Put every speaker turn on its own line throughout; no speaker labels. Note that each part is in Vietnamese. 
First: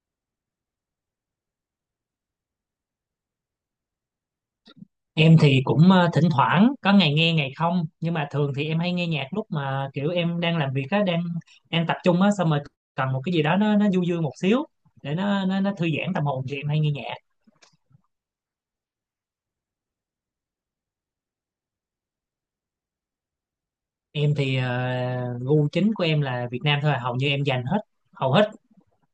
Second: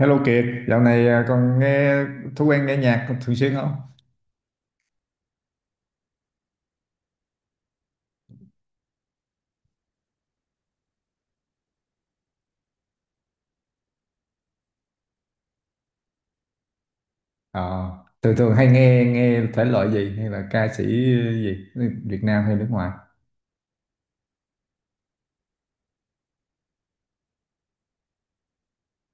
Hello Kiệt, dạo này còn nghe thói quen nghe nhạc thường xuyên không?
Em thì cũng thỉnh thoảng có ngày nghe ngày không, nhưng mà thường thì em hay nghe nhạc lúc mà kiểu em đang làm việc á, đang đang tập trung á, xong rồi cần một cái gì đó nó du dương một xíu để nó thư giãn tâm hồn, thì em hay nghe nhạc.
Ờ, thường thường hay nghe nghe thể loại gì hay là ca sĩ gì Việt Nam hay nước ngoài?
Em thì gu chính của em là Việt Nam thôi à. Hầu như em dành hết, hầu hết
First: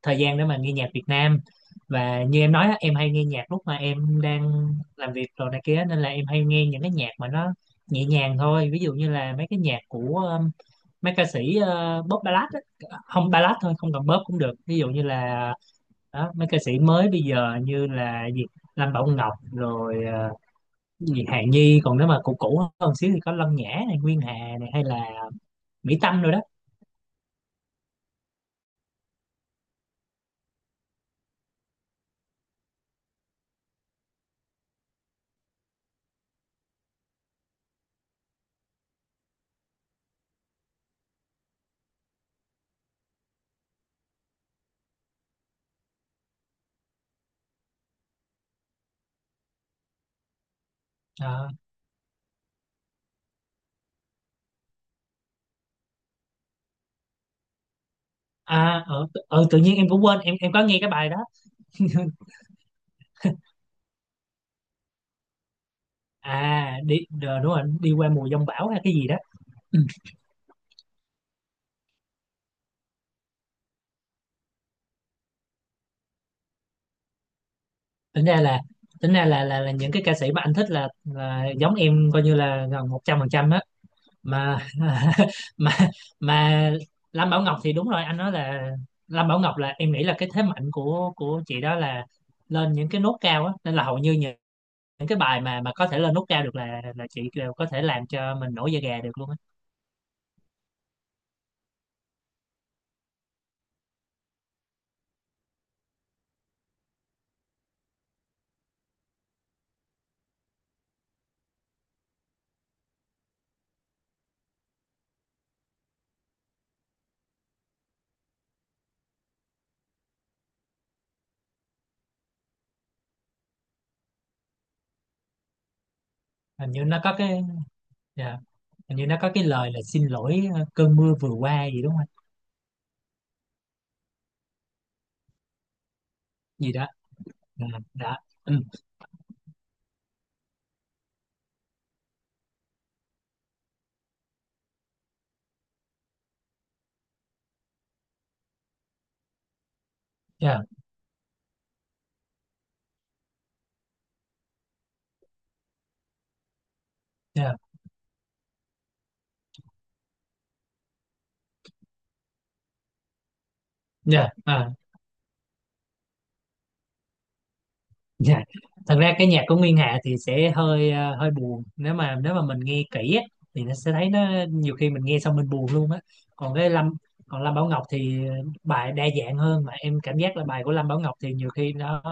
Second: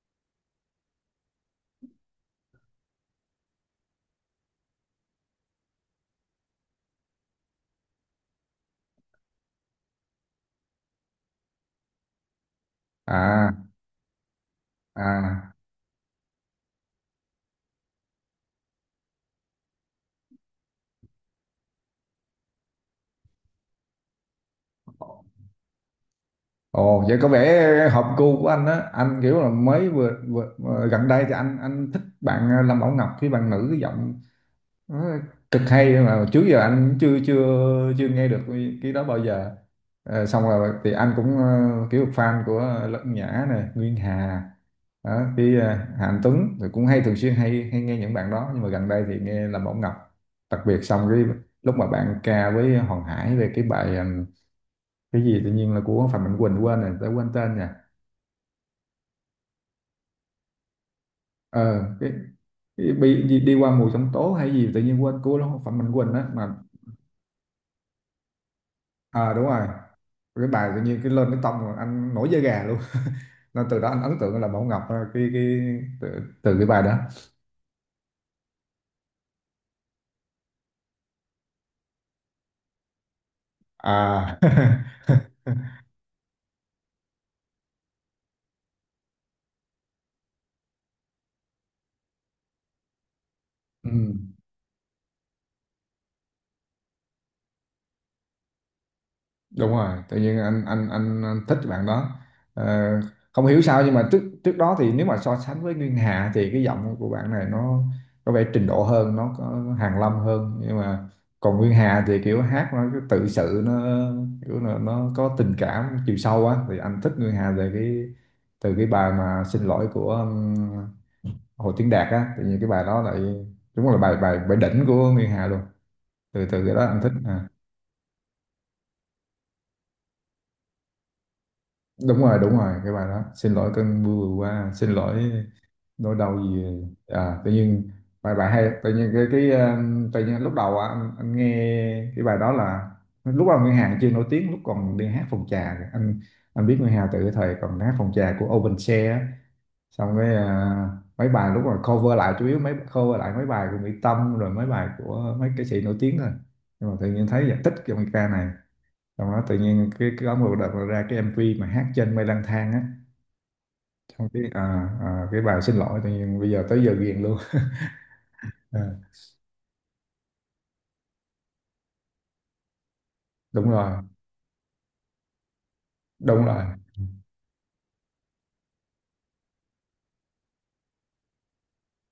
thời gian để mà nghe nhạc Việt Nam. Và như em nói á, em hay nghe nhạc lúc mà em đang làm việc rồi này kia, nên là em hay nghe những cái nhạc mà nó nhẹ nhàng thôi, ví dụ như là mấy cái nhạc của mấy ca sĩ pop ballad á, không
À.
ballad thôi không cần pop cũng được, ví dụ như
À.
là đó, mấy ca sĩ mới bây giờ như là gì Lâm Bảo Ngọc rồi gì Hà Nhi, còn nếu mà cũ cũ hơn xíu thì có Lâm Nhã này, Nguyên Hà này, hay là Mỹ Tâm rồi đó.
Ồ, vậy có vẻ hợp gu của anh á. Anh kiểu là mới vừa gần đây thì anh thích bạn Lâm Bảo Ngọc, cái bạn nữ cái giọng đó cực hay mà trước giờ anh chưa chưa chưa nghe được cái đó bao giờ. Xong rồi thì anh cũng kiểu fan của Lân Nhã này, Nguyên Hà đó, cái Hà Anh Tuấn thì cũng hay, thường xuyên hay hay nghe những bạn đó, nhưng mà gần đây thì nghe Lâm Mẫu Ngọc đặc biệt. Xong cái
Ờ,
lúc mà bạn ca với Hoàng Hải về cái bài cái gì tự nhiên là của Phạm Mạnh Quỳnh, quên rồi, tớ quên tên nha,
tự nhiên em cũng quên, em có nghe cái bài đó.
ờ cái, cái bị đi qua mùa giông tố hay gì tự nhiên quên, của Phạm Mạnh Quỳnh á mà.
À đúng rồi, đi qua mùa giông bão hay cái gì đó.
À, đúng rồi, cái bài tự nhiên cái lên cái tông rồi anh nổi da gà luôn, nên từ đó anh ấn tượng là Bảo Ngọc, cái từ cái bài đó.
Tính ra là tính ra là là, là những cái ca sĩ mà anh thích là giống em, coi như là gần 100%
à
mà mà mà Lam Bảo Ngọc thì đúng rồi anh nói là Lam Bảo Ngọc, là em nghĩ là cái thế mạnh của chị đó là lên những cái nốt cao á, nên là hầu
ừ.
như những cái bài mà có thể lên nốt cao được là chị đều có thể làm cho mình nổi da gà được luôn á.
Đúng rồi, tự nhiên anh thích bạn đó. Ờ, không hiểu sao, nhưng mà trước trước đó thì nếu mà so sánh với Nguyên Hà thì cái giọng của bạn này nó có vẻ trình độ hơn, nó có hàn lâm hơn, nhưng mà còn Nguyên Hà thì kiểu hát nó cứ tự sự, nó kiểu là nó có tình cảm chiều sâu á, thì anh thích Nguyên Hà về cái, từ cái bài mà xin lỗi của Hồ Tiến Đạt á. Tự nhiên cái bài đó lại đúng là bài bài bài đỉnh của Nguyên Hà luôn, từ từ
Hình
cái đó
như
anh
nó
thích
có cái,
à.
dạ, hình như nó có cái lời là xin lỗi cơn mưa vừa qua gì đúng không anh?
Đúng rồi, đúng rồi, cái bài đó xin lỗi cơn mưa vừa qua, xin lỗi nỗi đau gì
Gì đó.
tự
Ừ,
nhiên,
đó.
bài bài
Ừ,
hay. Tự nhiên cái tự nhiên lúc đầu á, anh nghe cái bài đó là lúc đầu Nguyên Hà chưa nổi tiếng, lúc còn đi hát phòng trà kìa. Anh biết Nguyên Hà từ cái thời còn hát phòng trà của Open Share á. Xong cái
dạ,
mấy bài lúc mà cover lại, chủ yếu mấy cover lại mấy bài của Mỹ Tâm rồi mấy bài của mấy ca sĩ nổi tiếng thôi, nhưng mà tự nhiên thấy là
dạ,
thích cái bài ca này. Xong đó tự nhiên cái có một đợt là ra cái MV mà hát trên mây lang thang á, xong
dạ,
cái
à,
cái bài xin lỗi tự nhiên bây giờ tới giờ ghiền luôn.
dạ.
à,
Thật ra cái nhạc của Nguyên Hà thì sẽ hơi buồn, nếu mà mình nghe kỹ á, thì
đúng
nó
rồi,
sẽ thấy nó, nhiều khi mình nghe xong mình buồn luôn á.
đúng
còn
rồi,
cái Lâm còn Lâm Bảo Ngọc thì bài đa dạng hơn, mà em cảm giác là bài của Lâm Bảo Ngọc thì nhiều khi nó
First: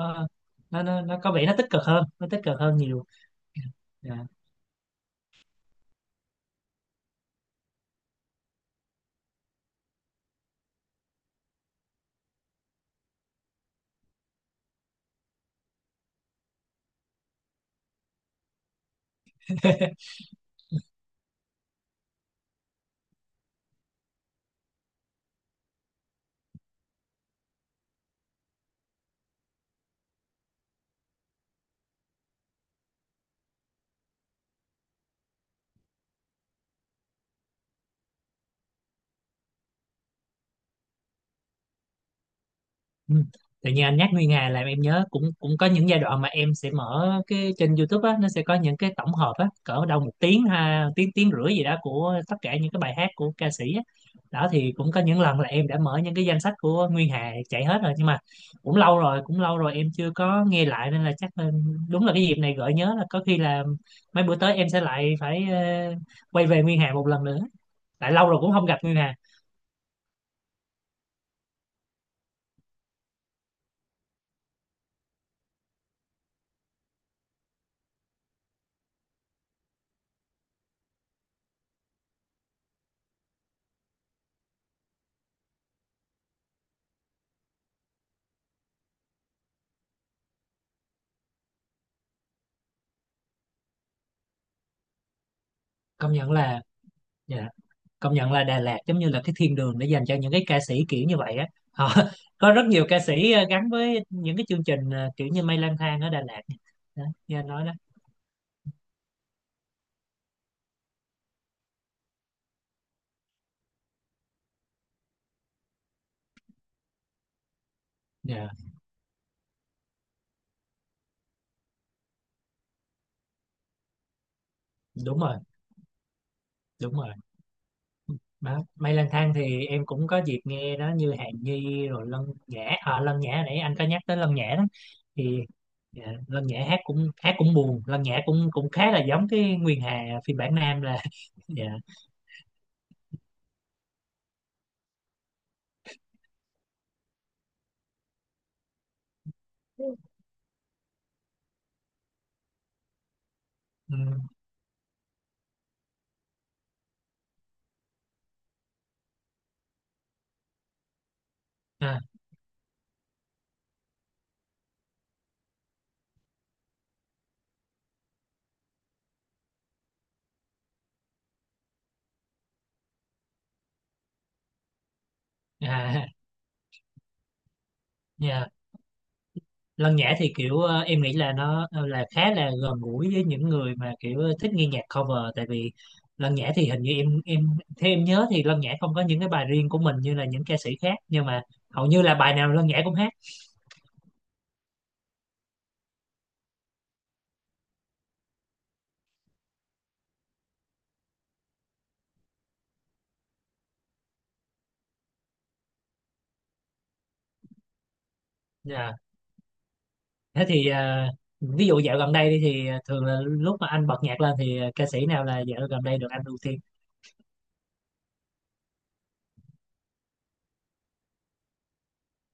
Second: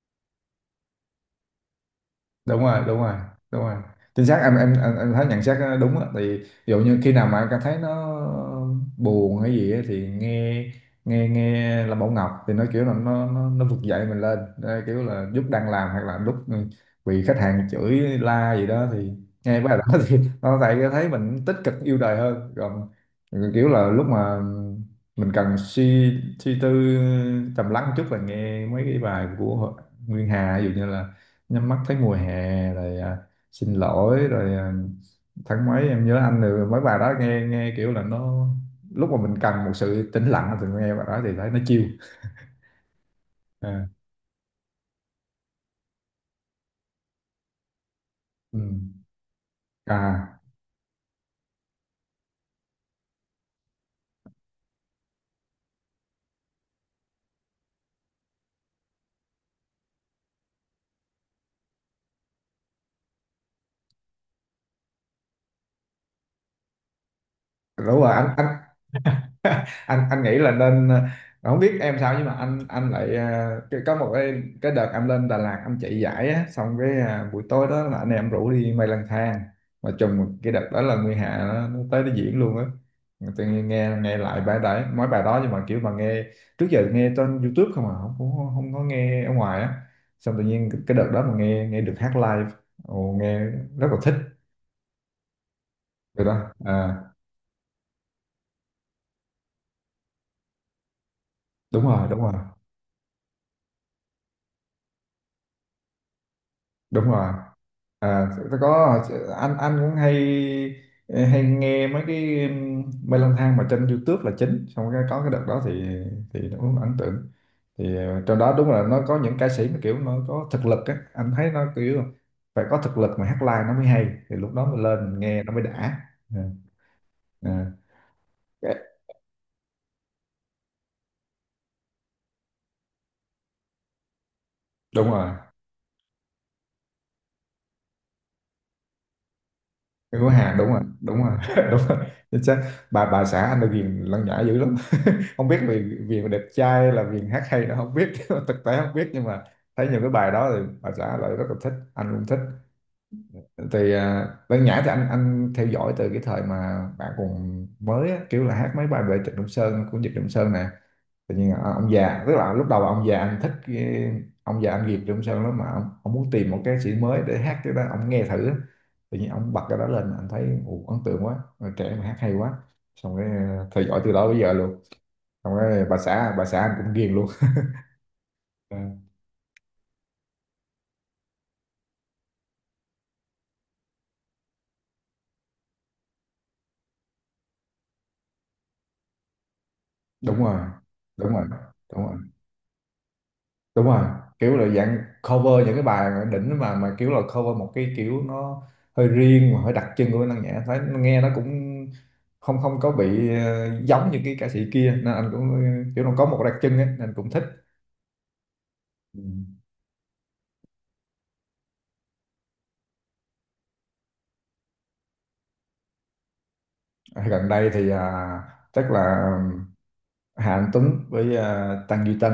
nó nó, nó có vẻ nó tích cực hơn, nó tích
đúng
cực hơn
rồi, đúng
nhiều.
rồi, đúng rồi.
Dạ.
Chính xác, em thấy nhận xét nó đúng á. Thì ví dụ như khi nào mà em cảm thấy nó buồn hay gì á, thì nghe nghe nghe là Bảo Ngọc thì nó kiểu là nó vực dậy mình lên đây, kiểu là lúc đang làm hoặc là lúc bị khách hàng chửi la gì đó thì nghe bài đó thì nó lại thấy mình tích cực yêu đời hơn, còn kiểu là lúc mà mình cần suy suy tư trầm lắng một chút là nghe mấy cái bài của Nguyên Hà, ví dụ như là nhắm mắt thấy mùa hè rồi à, xin lỗi rồi à, tháng mấy em nhớ anh, rồi mấy bài đó nghe, nghe kiểu là nó lúc mà mình cần một sự tĩnh lặng thì nghe bài đó thì thấy nó chill
Ừ. Tự nhiên
à.
anh nhắc Nguyên Hà làm em nhớ, cũng cũng có những giai đoạn mà em sẽ mở cái trên YouTube á, nó sẽ có
Ừ.
những cái tổng hợp á cỡ đâu một
à
tiếng, ha tiếng tiếng rưỡi gì đó, của tất cả những cái bài hát của ca sĩ á. Đó thì cũng có những lần là em đã mở những cái danh sách của Nguyên Hà chạy hết rồi, nhưng mà cũng lâu rồi, cũng lâu rồi em chưa có nghe lại, nên là chắc là đúng là cái dịp này gợi nhớ, là có khi là mấy bữa tới em sẽ lại phải quay về Nguyên Hà một lần nữa,
Đúng
tại
rồi, anh
lâu rồi
anh
cũng không gặp Nguyên Hà.
anh anh nghĩ là nên, không biết em sao, nhưng mà anh lại có một cái đợt em lên Đà Lạt em chạy giải á, xong cái buổi tối đó là anh em rủ đi mây lang thang, mà trùng cái đợt đó là Nguyên Hà nó tới nó diễn luôn á. Tự nhiên nghe nghe lại bài đấy, mấy bài đó, nhưng mà kiểu mà nghe, trước giờ nghe trên YouTube không à, không không, không có nghe ở ngoài á, xong tự nhiên cái đợt đó mà nghe, được hát live. Ồ, nghe rất là thích
Công
rồi
nhận
đó
là, dạ, công nhận là Đà Lạt giống như là cái thiên đường để dành cho những cái ca sĩ kiểu như vậy á,
đúng
họ
rồi, đúng rồi,
có rất nhiều ca sĩ gắn với những cái chương trình kiểu như Mây Lang Thang ở Đà Lạt,
đúng
đó,
rồi.
như anh nói đó.
À, tôi có anh cũng hay hay nghe mấy cái mê lang thang mà trên YouTube là chính. Xong cái có cái đợt đó thì nó cũng ấn tượng, thì trong
Dạ,
đó đúng là nó có những ca sĩ mà kiểu nó có thực lực á, anh thấy nó kiểu phải có thực lực mà hát live nó mới hay, thì lúc đó mình lên
đúng
mình
rồi,
nghe nó mới đã. Ừ.
đúng rồi
Ừ.
đó. Mây Lang Thang thì em cũng có dịp nghe đó, như Hàn Ni rồi Lân Nhã, à, Lân Nhã nãy anh có nhắc tới Lân Nhã đó,
Đúng rồi,
thì dạ, Lân Nhã hát cũng buồn, Lân Nhã cũng cũng khá là giống cái Nguyên Hà
người của
phiên bản
Hàn, đúng rồi,
nam là
đúng rồi.
dạ.
Đúng rồi, chính xác, bà xã anh là ghiền Lăng Nhã dữ lắm không biết vì vì mà đẹp trai hay là vì hát hay nó không biết thực tế không biết, nhưng mà thấy nhiều cái bài đó thì bà xã lại rất là thích, anh cũng thích. Thì
Ừ.
Lăng Nhã thì anh theo dõi từ cái thời mà bạn còn mới á, kiểu là hát mấy bài về Trịnh Công Sơn của Nhật Công Sơn nè. Tự nhiên ông
À,
già, tức là lúc đầu ông già anh thích ông già anh Việt Trong Sơn lắm, mà ông muốn tìm một ca sĩ mới để hát cái đó, ông nghe thử á. Tự nhiên ông bật cái đó lên, anh thấy ồ, ấn tượng quá, người trẻ mà hát hay quá. Xong cái theo dõi từ đó bây giờ luôn, xong cái
à,
bà xã anh cũng ghiền luôn.
dạ.
Ờ,
Lân Nhã thì kiểu em nghĩ là nó là khá là gần gũi với những người mà kiểu thích nghe nhạc cover, tại vì Lân Nhã thì hình như em theo em nhớ thì Lân Nhã không có những cái bài riêng của mình như là
đúng
những ca
rồi,
sĩ khác, nhưng
đúng
mà
rồi,
hầu
đúng
như là
rồi,
bài nào Lân Nhã cũng hát.
đúng rồi, kiểu là dạng cover những cái bài đỉnh, mà kiểu là cover một cái kiểu nó hơi riêng mà hơi đặc trưng của Minh Năng Nhã, thấy nghe nó cũng không không có bị giống như cái ca sĩ kia, nên anh cũng kiểu nó có một đặc trưng ấy, nên cũng thích.
Dạ.
Ừ.
Thế thì ví dụ dạo gần đây đi, thì thường là lúc mà anh bật nhạc lên thì ca sĩ nào là dạo gần đây được anh ưu tiên?
Gần đây thì chắc là Hà Anh Tuấn với Tăng Duy Tân.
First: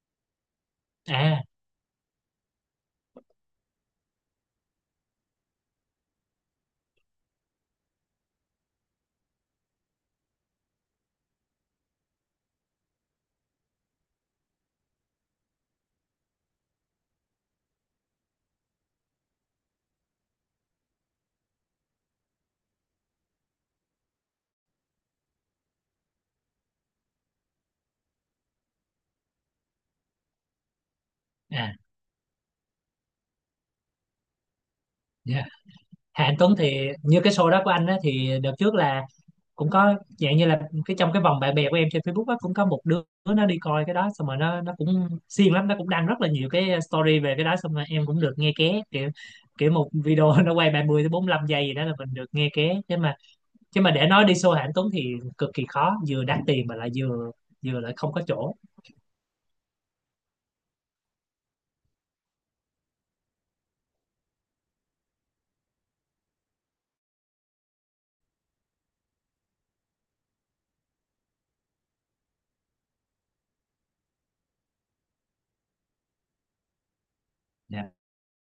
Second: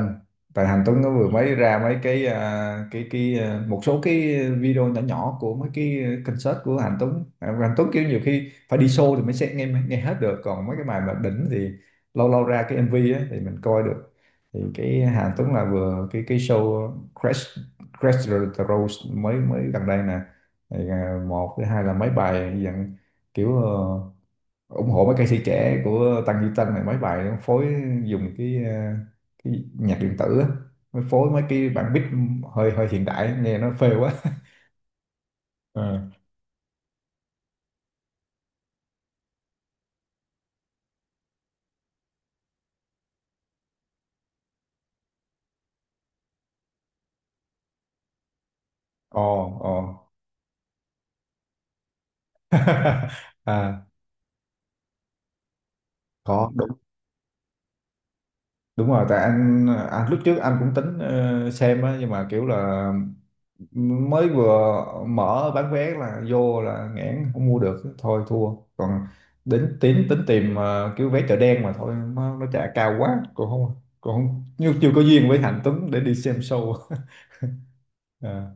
Tại Hà Anh Tuấn nó vừa
À,
mới ra mấy cái một số cái video nhỏ nhỏ của mấy cái concert của Hà Anh Tuấn. À, Hà Anh Tuấn kiểu nhiều khi phải đi show thì mới sẽ nghe, nghe hết được, còn mấy cái bài mà đỉnh thì lâu lâu ra cái MV á thì mình coi được. Thì cái Hà Anh Tuấn là vừa cái show Crash Crash the Rose mới, mới gần đây nè. Thì một thứ hai là mấy bài dạng kiểu ủng hộ mấy ca sĩ trẻ của Tăng Duy Tân này, mấy bài nó phối dùng cái nhạc điện tử á, mới phối mấy cái
à,
bản beat hơi, hơi hiện đại nghe nó phê quá.
dạ.
ờ
Hà Anh Tuấn thì như cái show đó của anh á, thì đợt trước là cũng có dạng như là cái trong cái vòng bạn bè của em trên Facebook á, cũng có một đứa nó đi coi cái đó, xong rồi nó cũng siêng lắm, nó cũng đăng rất là nhiều cái story về cái đó, xong rồi em cũng được nghe ké, kiểu
Ồ,
kiểu
ồ.
một video nó quay 30 tới 45 giây gì đó là mình được nghe ké, chứ
à,
mà để nói đi show Hàng Tuấn thì cực kỳ khó, vừa đắt
có
tiền
đúng,
mà lại vừa, vừa lại không có chỗ.
đúng rồi, tại anh lúc trước anh cũng tính xem á, nhưng mà kiểu là mới vừa mở bán vé là vô là nghẽn không mua được, thôi thua. Còn đến tính, tìm kiểu vé chợ đen, mà thôi nó trả cao quá, còn không, nhưng chưa có duyên với Hạnh Tuấn để đi xem show.
Dạ.
à,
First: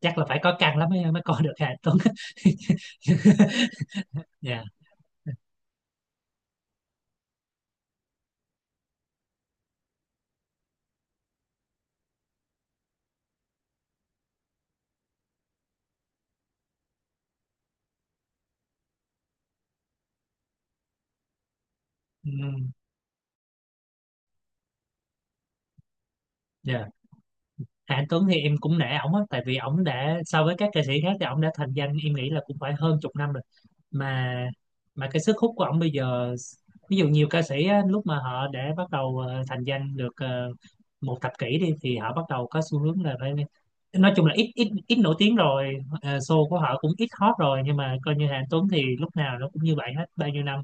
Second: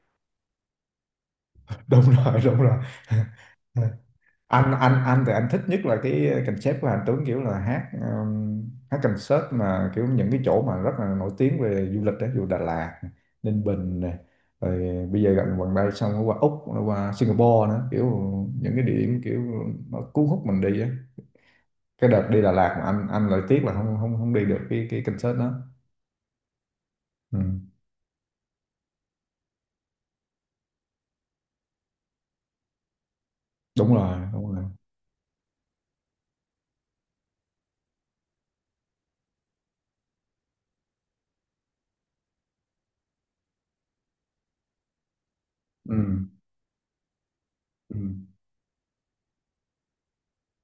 Chắc là phải có căn lắm mới mới coi được Hàng Tuấn.
đúng rồi, đúng rồi.
Dạ.
Anh thì anh thích nhất là cái concept của Hạnh Tuấn, kiểu là hát hát concert mà kiểu những cái chỗ mà rất là nổi tiếng về du lịch đấy, dù Đà Lạt, Ninh Bình này, rồi bây giờ gần gần đây, xong nó qua Úc, nó qua Singapore nữa, kiểu những cái địa điểm kiểu nó cuốn hút mình đi á. Cái đợt đi Đà
Ừm,
Lạt mà anh lại tiếc là không không không đi được cái concert đó.
dạ.
Ừ.
Hà Anh Tuấn thì em cũng nể ổng á, tại vì ổng đã, so với các ca sĩ khác thì ổng đã thành danh em nghĩ là cũng phải hơn chục năm rồi,
Đúng rồi,
mà
đúng rồi.
mà cái sức hút của ông bây giờ, ví dụ nhiều ca sĩ á, lúc mà họ đã bắt đầu thành danh được 1 thập kỷ đi, thì họ bắt đầu có xu hướng là phải, nói chung là ít ít ít nổi tiếng rồi,
Ừ.
show của họ cũng ít hot rồi, nhưng
Ừ.
mà coi như Hà Anh Tuấn thì lúc nào nó cũng như vậy hết bao nhiêu năm,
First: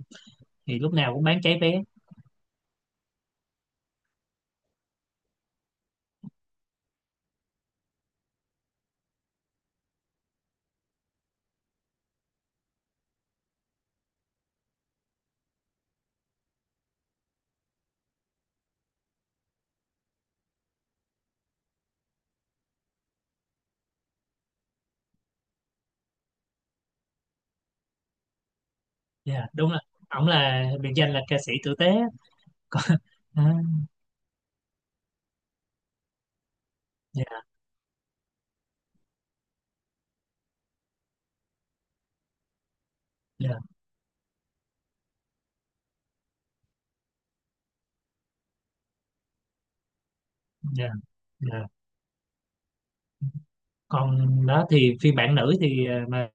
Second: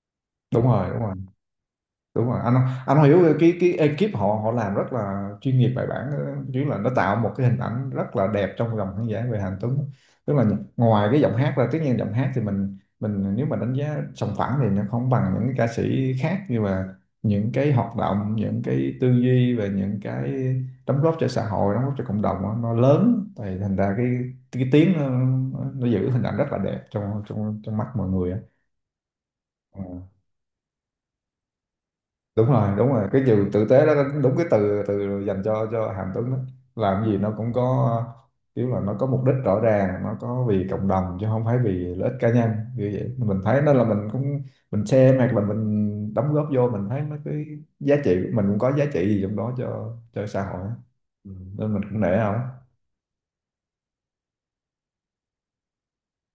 Đúng
thì
rồi,
lúc
đúng rồi,
nào cũng bán cháy vé.
đúng rồi. Anh hiểu cái ekip họ họ làm rất là chuyên nghiệp bài bản, chứ là nó tạo một cái hình ảnh rất là đẹp trong lòng khán giả về Hàn Tuấn. Tức là ngoài cái giọng hát ra, tất nhiên giọng hát thì mình, nếu mà đánh giá sòng phẳng thì nó không bằng những cái ca sĩ khác, nhưng mà những cái hoạt động, những cái tư duy và những cái đóng góp cho xã hội, đóng góp cho cộng đồng đó, nó lớn, thì thành ra cái tiếng nó giữ hình ảnh rất là đẹp trong trong trong mắt mọi người á.
Dạ đúng rồi,
Ờ.
ổng là biệt danh là ca sĩ tử tế.
Đúng rồi,
Còn,
đúng rồi, cái
à,
từ tử tế đó, đúng cái từ từ dành cho Hàm Tuấn đó. Làm gì nó
dạ,
cũng có kiểu là nó có mục đích rõ ràng, nó có vì cộng đồng chứ không phải vì lợi ích cá nhân. Như vậy mình
dạ,
thấy nên là mình cũng mình xem, hoặc là mình đóng góp vô mình thấy nó cái giá trị của mình cũng có giá trị gì trong đó cho xã hội á.
dạ,
Ừ.
dạ.
Nên mình cũng nể không.
Còn đó thì phiên bản nữ thì mà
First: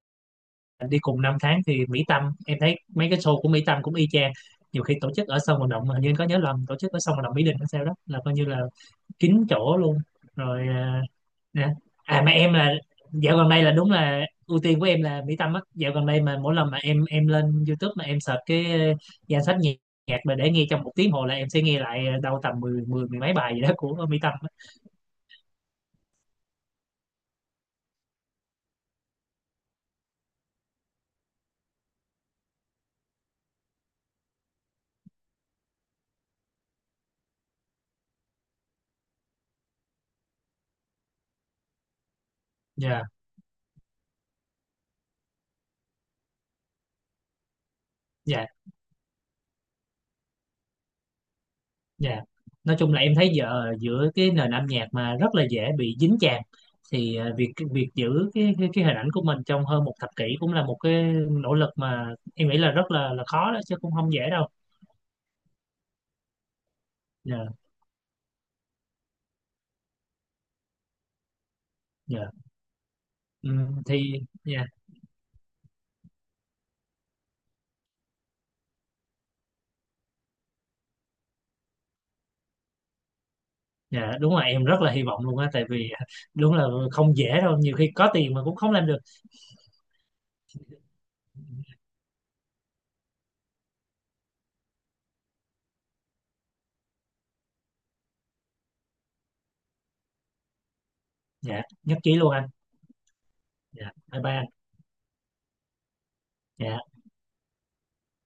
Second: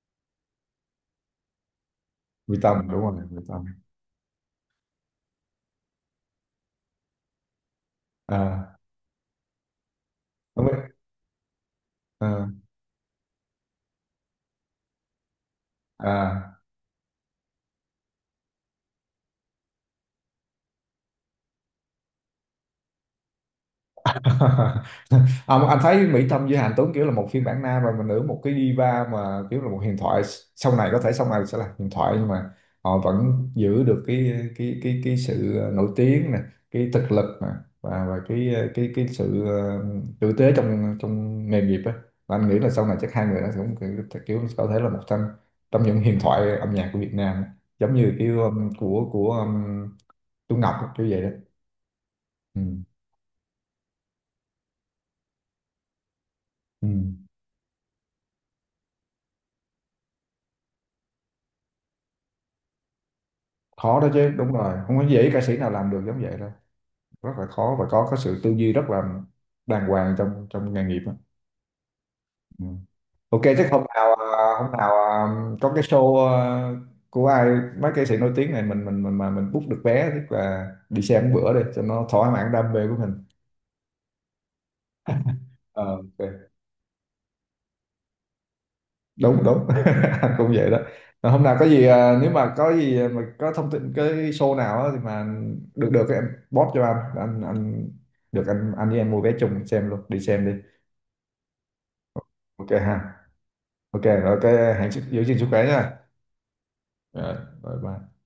đi cùng 5 tháng thì Mỹ Tâm,
Quy
em thấy
Tâm, đúng
mấy cái
rồi,
show
Quy
của Mỹ
Tâm.
Tâm cũng y chang, nhiều khi tổ chức ở sân vận động, hình như anh có nhớ lầm tổ chức ở sân vận động Mỹ Đình hay sao đó, là coi như là
À,
kín chỗ luôn rồi
không biết
à, nè. À mà
à.
em là dạo gần đây là đúng là ưu tiên của em là Mỹ Tâm á, dạo gần đây mà mỗi
À.
lần mà em lên YouTube mà em search cái danh sách nhạc, nhạc mà để nghe trong một tiếng hồ là em sẽ nghe lại đâu tầm mười mười mười mấy bài gì đó của Mỹ Tâm á.
Mà anh thấy Mỹ Tâm với Hàn Tuấn kiểu là một phiên bản nam rồi mà nữ, một cái diva mà kiểu là một huyền thoại, sau này có thể sau này sẽ là huyền thoại, nhưng mà họ vẫn giữ được cái sự nổi tiếng nè, cái thực lực nè, và cái sự tử tế trong, nghề nghiệp á. Và anh nghĩ là sau này
Dạ,
chắc hai người nó cũng kiểu có thể là một trong, những huyền thoại âm nhạc của Việt Nam, giống như kiểu
dạ.
của Tú Ngọc á, kiểu vậy đó.
Dạ.
Ừ.
Nói chung là em thấy giờ giữa cái nền âm nhạc mà rất là dễ bị dính chàm,
Ừ.
thì việc việc giữ cái hình ảnh của mình trong hơn 1 thập kỷ cũng là một cái nỗ lực, mà em nghĩ là rất là khó đó chứ, cũng
Khó đó
không dễ
chứ,
đâu.
đúng rồi, không có dễ ca sĩ nào làm được giống vậy đâu, rất
Dạ,
là khó, và có sự tư duy rất là đàng hoàng trong, nghề nghiệp á.
dạ.
Ừ. Ok, chắc
Thì dạ,
hôm nào có cái show của ai mấy ca sĩ nổi tiếng này, mình book được vé, tức là đi xem một bữa đi cho nó thỏa mãn đam mê của mình.
dạ đúng là em rất là hy vọng luôn á, tại vì
Ờ,
à,
ok,
đúng là không dễ đâu, nhiều khi có tiền mà cũng không làm được.
đúng đúng. Anh cũng vậy đó. Rồi hôm nào có gì nếu mà có gì mà có thông tin cái show nào á thì mà được được em post cho anh, được anh, với em mua vé chung xem luôn, đi xem đi.
Dạ, nhất trí luôn anh.
Ok ha,
Dạ,
ok
bye bye
rồi,
anh.
cái hẹn giữ gìn sức khỏe nha,
Dạ.
rồi bye bye.